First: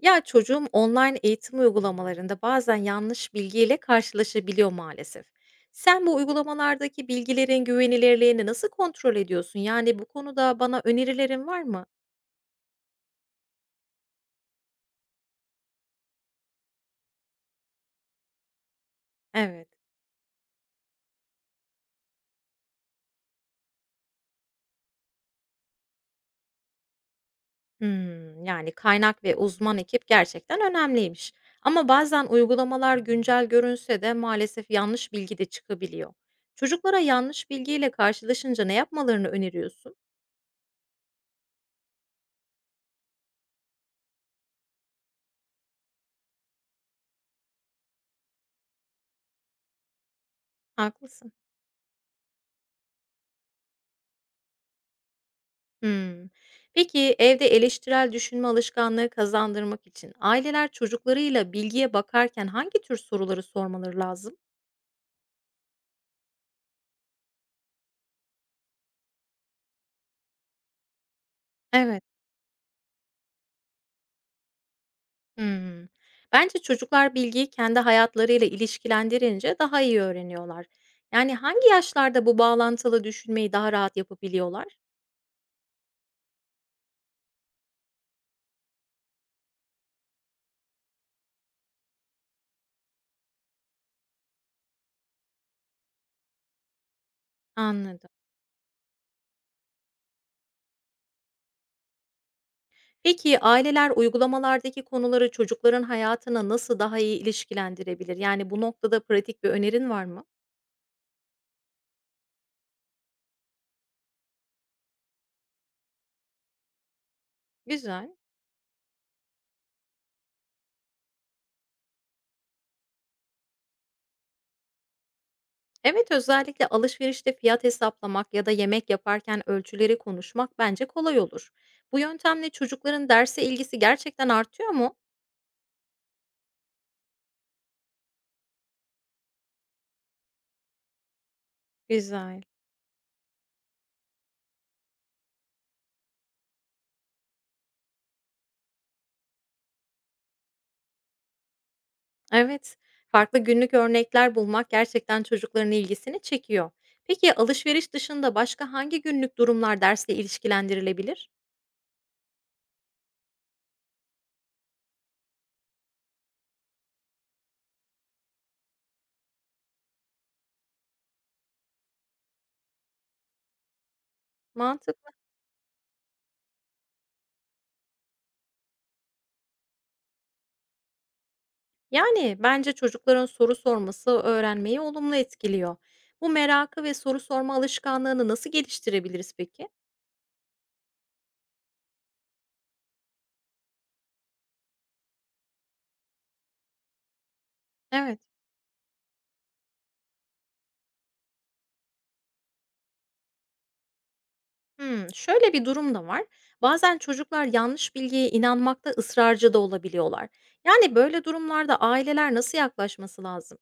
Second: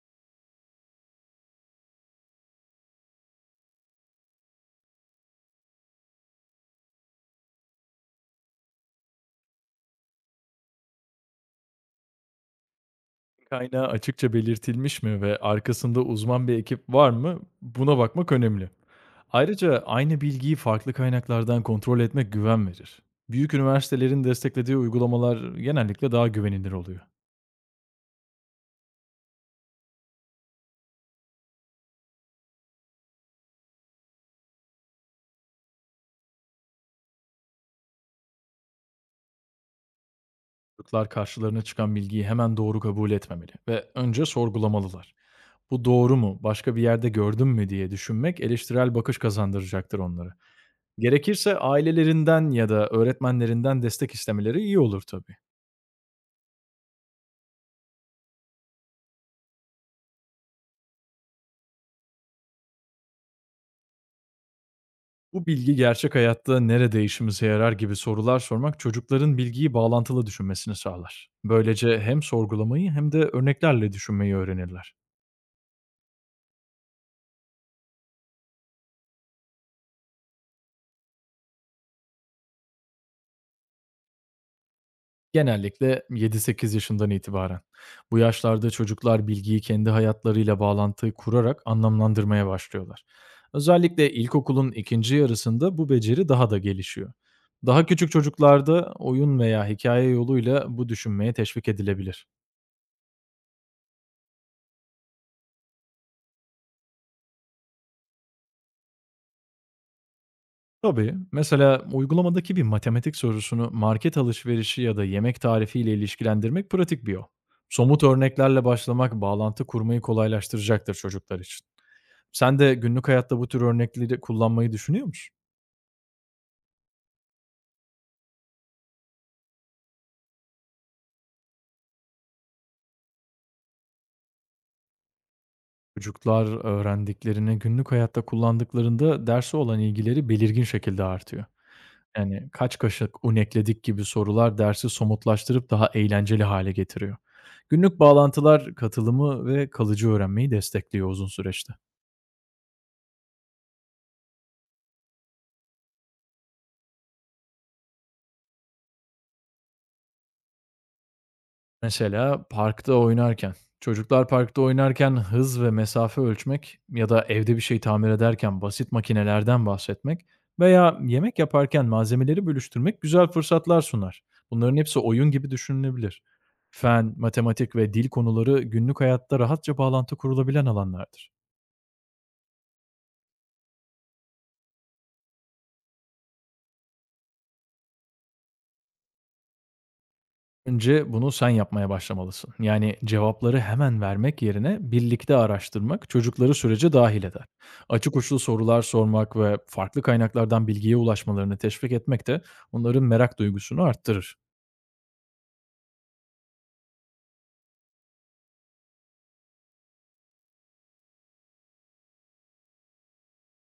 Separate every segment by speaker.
Speaker 1: Ya çocuğum online eğitim uygulamalarında bazen yanlış bilgiyle karşılaşabiliyor maalesef. Sen bu uygulamalardaki bilgilerin güvenilirliğini nasıl kontrol ediyorsun? Yani bu konuda bana önerilerin var mı?
Speaker 2: Kaynağı açıkça belirtilmiş mi ve arkasında uzman bir ekip var mı? Buna bakmak önemli.
Speaker 1: Evet.
Speaker 2: Ayrıca aynı bilgiyi farklı kaynaklardan kontrol etmek güven verir. Büyük üniversitelerin desteklediği uygulamalar genellikle daha güvenilir oluyor.
Speaker 1: Hmm, yani kaynak ve uzman ekip gerçekten önemliymiş. Ama bazen uygulamalar güncel görünse de maalesef yanlış bilgi de çıkabiliyor. Çocuklara yanlış bilgiyle karşılaşınca ne yapmalarını öneriyorsun?
Speaker 2: Çocuklar karşılarına çıkan bilgiyi hemen doğru kabul etmemeli ve önce sorgulamalılar. Bu doğru mu, başka bir yerde gördüm mü diye düşünmek eleştirel bakış kazandıracaktır onlara.
Speaker 1: Haklısın.
Speaker 2: Gerekirse ailelerinden ya da öğretmenlerinden destek istemeleri iyi olur tabii.
Speaker 1: Hımm. Peki, evde eleştirel düşünme alışkanlığı kazandırmak için aileler çocuklarıyla bilgiye bakarken hangi tür soruları sormaları lazım?
Speaker 2: Bu bilgi gerçek hayatta nerede işimize yarar gibi sorular sormak çocukların bilgiyi bağlantılı düşünmesini sağlar. Böylece
Speaker 1: Evet.
Speaker 2: hem sorgulamayı hem de örneklerle düşünmeyi öğrenirler.
Speaker 1: Hımm. Bence çocuklar bilgiyi kendi hayatlarıyla ilişkilendirince daha iyi öğreniyorlar. Yani hangi yaşlarda bu bağlantılı düşünmeyi daha rahat yapabiliyorlar?
Speaker 2: Genellikle 7-8 yaşından itibaren. Bu yaşlarda çocuklar bilgiyi kendi hayatlarıyla bağlantı kurarak anlamlandırmaya başlıyorlar. Özellikle ilkokulun ikinci yarısında bu beceri daha da gelişiyor. Daha
Speaker 1: Anladım.
Speaker 2: küçük çocuklarda oyun veya hikaye yoluyla bu düşünmeye teşvik edilebilir.
Speaker 1: Peki, aileler uygulamalardaki konuları çocukların hayatına nasıl daha iyi ilişkilendirebilir? Yani bu noktada pratik bir önerin var mı?
Speaker 2: Tabii. Mesela uygulamadaki bir matematik sorusunu market alışverişi ya da yemek tarifiyle ilişkilendirmek pratik bir yol. Somut
Speaker 1: Güzel.
Speaker 2: örneklerle başlamak bağlantı kurmayı kolaylaştıracaktır çocuklar için. Sen de günlük hayatta bu tür örnekleri kullanmayı düşünüyor musun?
Speaker 1: Evet, özellikle alışverişte fiyat hesaplamak ya da yemek yaparken ölçüleri konuşmak bence kolay olur. Bu yöntemle çocukların derse ilgisi gerçekten artıyor mu?
Speaker 2: Çocuklar öğrendiklerini günlük hayatta kullandıklarında derse olan ilgileri belirgin şekilde artıyor.
Speaker 1: Güzel.
Speaker 2: Yani kaç kaşık un ekledik gibi sorular dersi somutlaştırıp daha eğlenceli hale getiriyor. Günlük bağlantılar katılımı ve kalıcı öğrenmeyi destekliyor uzun süreçte.
Speaker 1: Evet, farklı günlük örnekler bulmak gerçekten çocukların ilgisini çekiyor. Peki alışveriş dışında başka hangi günlük durumlar dersle ilişkilendirilebilir?
Speaker 2: Mesela parkta oynarken. Çocuklar parkta oynarken hız ve mesafe ölçmek ya da evde bir şey tamir ederken basit makinelerden bahsetmek veya yemek yaparken malzemeleri bölüştürmek güzel fırsatlar sunar. Bunların hepsi
Speaker 1: Mantıklı.
Speaker 2: oyun gibi düşünülebilir. Fen, matematik ve dil konuları günlük hayatta rahatça bağlantı kurulabilen alanlardır.
Speaker 1: Yani bence çocukların soru sorması öğrenmeyi olumlu etkiliyor. Bu merakı ve soru sorma alışkanlığını nasıl geliştirebiliriz peki?
Speaker 2: Önce bunu sen yapmaya başlamalısın. Yani cevapları hemen vermek yerine birlikte araştırmak çocukları sürece dahil eder. Açık
Speaker 1: Evet.
Speaker 2: uçlu sorular sormak ve farklı kaynaklardan bilgiye ulaşmalarını teşvik etmek de onların merak duygusunu arttırır.
Speaker 1: Hımm, şöyle bir durum da var. Bazen çocuklar yanlış bilgiye inanmakta ısrarcı da olabiliyorlar. Yani böyle durumlarda aileler nasıl yaklaşması lazım?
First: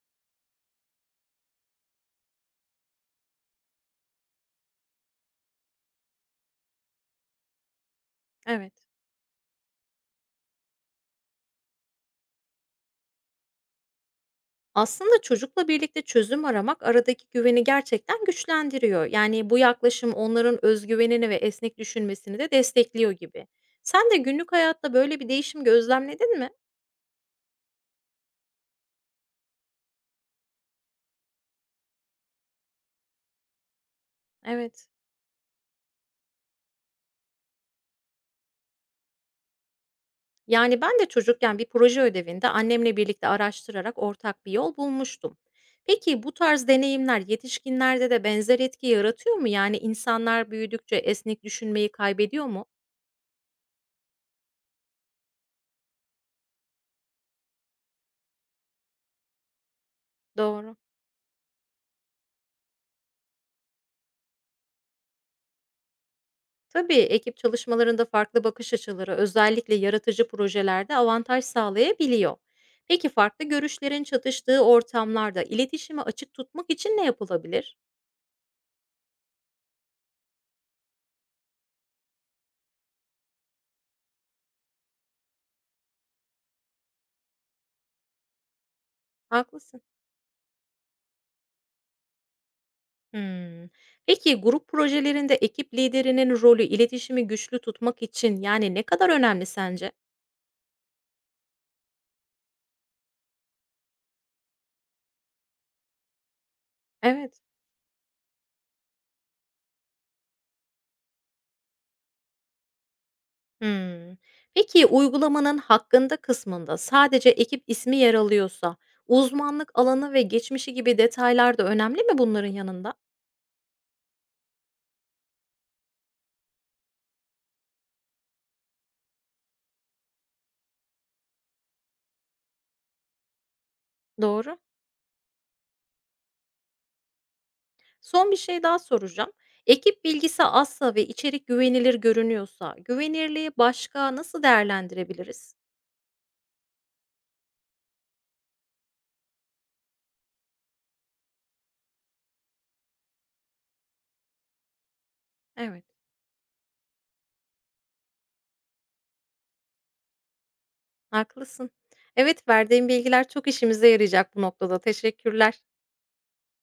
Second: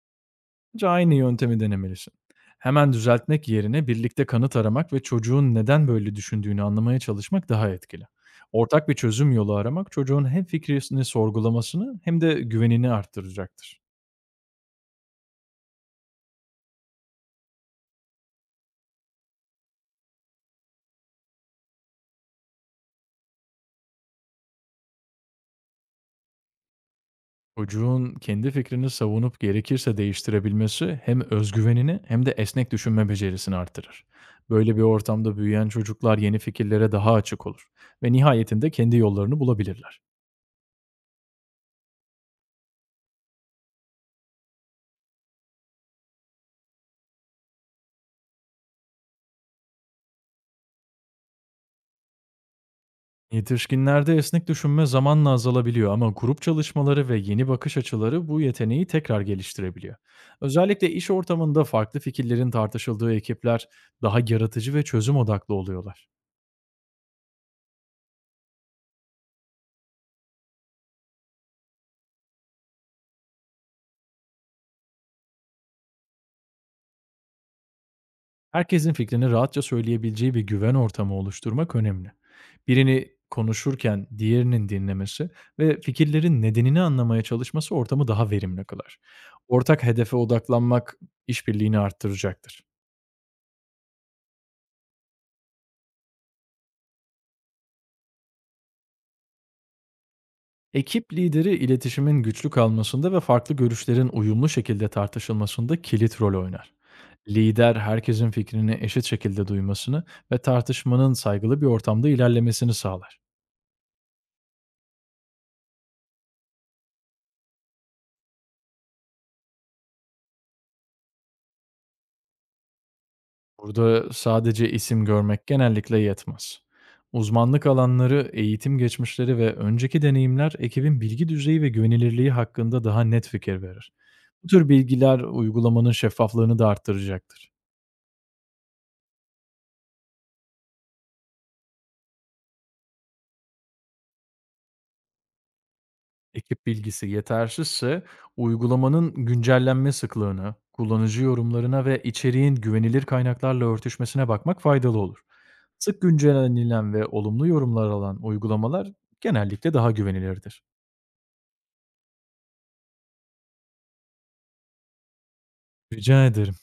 Speaker 2: Bence aynı yöntemi denemelisin. Hemen düzeltmek yerine birlikte kanıt aramak ve çocuğun neden böyle düşündüğünü anlamaya çalışmak daha etkili.
Speaker 1: Evet.
Speaker 2: Ortak bir çözüm yolu aramak çocuğun hem fikrini sorgulamasını hem de güvenini arttıracaktır.
Speaker 1: Aslında çocukla birlikte çözüm aramak aradaki güveni gerçekten güçlendiriyor. Yani bu yaklaşım onların özgüvenini ve esnek düşünmesini de destekliyor gibi. Sen de günlük hayatta böyle bir değişim gözlemledin mi?
Speaker 2: Çocuğun kendi fikrini savunup gerekirse değiştirebilmesi hem özgüvenini hem de esnek düşünme becerisini artırır. Böyle bir
Speaker 1: Evet.
Speaker 2: ortamda büyüyen çocuklar yeni fikirlere daha açık olur ve nihayetinde kendi yollarını bulabilirler.
Speaker 1: Yani ben de çocukken bir proje ödevinde annemle birlikte araştırarak ortak bir yol bulmuştum. Peki bu tarz deneyimler yetişkinlerde de benzer etki yaratıyor mu? Yani insanlar büyüdükçe esnek düşünmeyi kaybediyor mu?
Speaker 2: Yetişkinlerde esnek düşünme zamanla azalabiliyor ama grup çalışmaları ve yeni bakış açıları bu yeteneği tekrar geliştirebiliyor.
Speaker 1: Doğru.
Speaker 2: Özellikle iş ortamında farklı fikirlerin tartışıldığı ekipler daha yaratıcı ve çözüm odaklı oluyorlar.
Speaker 1: Tabii ekip çalışmalarında farklı bakış açıları özellikle yaratıcı projelerde avantaj sağlayabiliyor. Peki farklı görüşlerin çatıştığı ortamlarda iletişimi açık tutmak için ne yapılabilir?
Speaker 2: Herkesin fikrini rahatça söyleyebileceği bir güven ortamı oluşturmak önemli. Birini konuşurken diğerinin dinlemesi ve fikirlerin nedenini anlamaya çalışması ortamı daha verimli kılar.
Speaker 1: Haklısın.
Speaker 2: Ortak hedefe odaklanmak işbirliğini arttıracaktır.
Speaker 1: Hımm. Peki, grup projelerinde ekip liderinin rolü iletişimi güçlü tutmak için, ne kadar önemli sence?
Speaker 2: Ekip lideri iletişimin güçlü kalmasında ve farklı görüşlerin uyumlu şekilde tartışılmasında kilit rol oynar.
Speaker 1: Evet.
Speaker 2: Lider herkesin fikrini eşit şekilde duymasını ve tartışmanın saygılı bir ortamda ilerlemesini sağlar.
Speaker 1: Hımm. Peki, uygulamanın "Hakkında" kısmında sadece ekip ismi yer alıyorsa, uzmanlık alanı ve geçmişi gibi detaylar da önemli mi bunların yanında?
Speaker 2: Burada sadece isim görmek genellikle yetmez. Uzmanlık alanları, eğitim geçmişleri ve önceki deneyimler ekibin bilgi düzeyi ve güvenilirliği hakkında daha net fikir verir. Bu
Speaker 1: Doğru.
Speaker 2: tür bilgiler uygulamanın şeffaflığını da arttıracaktır.
Speaker 1: Son bir şey daha soracağım. Ekip bilgisi azsa ve içerik güvenilir görünüyorsa güvenirliği başka nasıl değerlendirebiliriz?
Speaker 2: Ekip bilgisi yetersizse uygulamanın güncellenme sıklığına, kullanıcı yorumlarına ve içeriğin güvenilir kaynaklarla örtüşmesine bakmak faydalı olur.
Speaker 1: Evet.
Speaker 2: Sık güncellenilen ve olumlu yorumlar alan uygulamalar genellikle daha güvenilirdir.
Speaker 1: Haklısın. Evet, verdiğin bilgiler çok işimize yarayacak bu noktada. Teşekkürler.
Speaker 2: Rica ederim.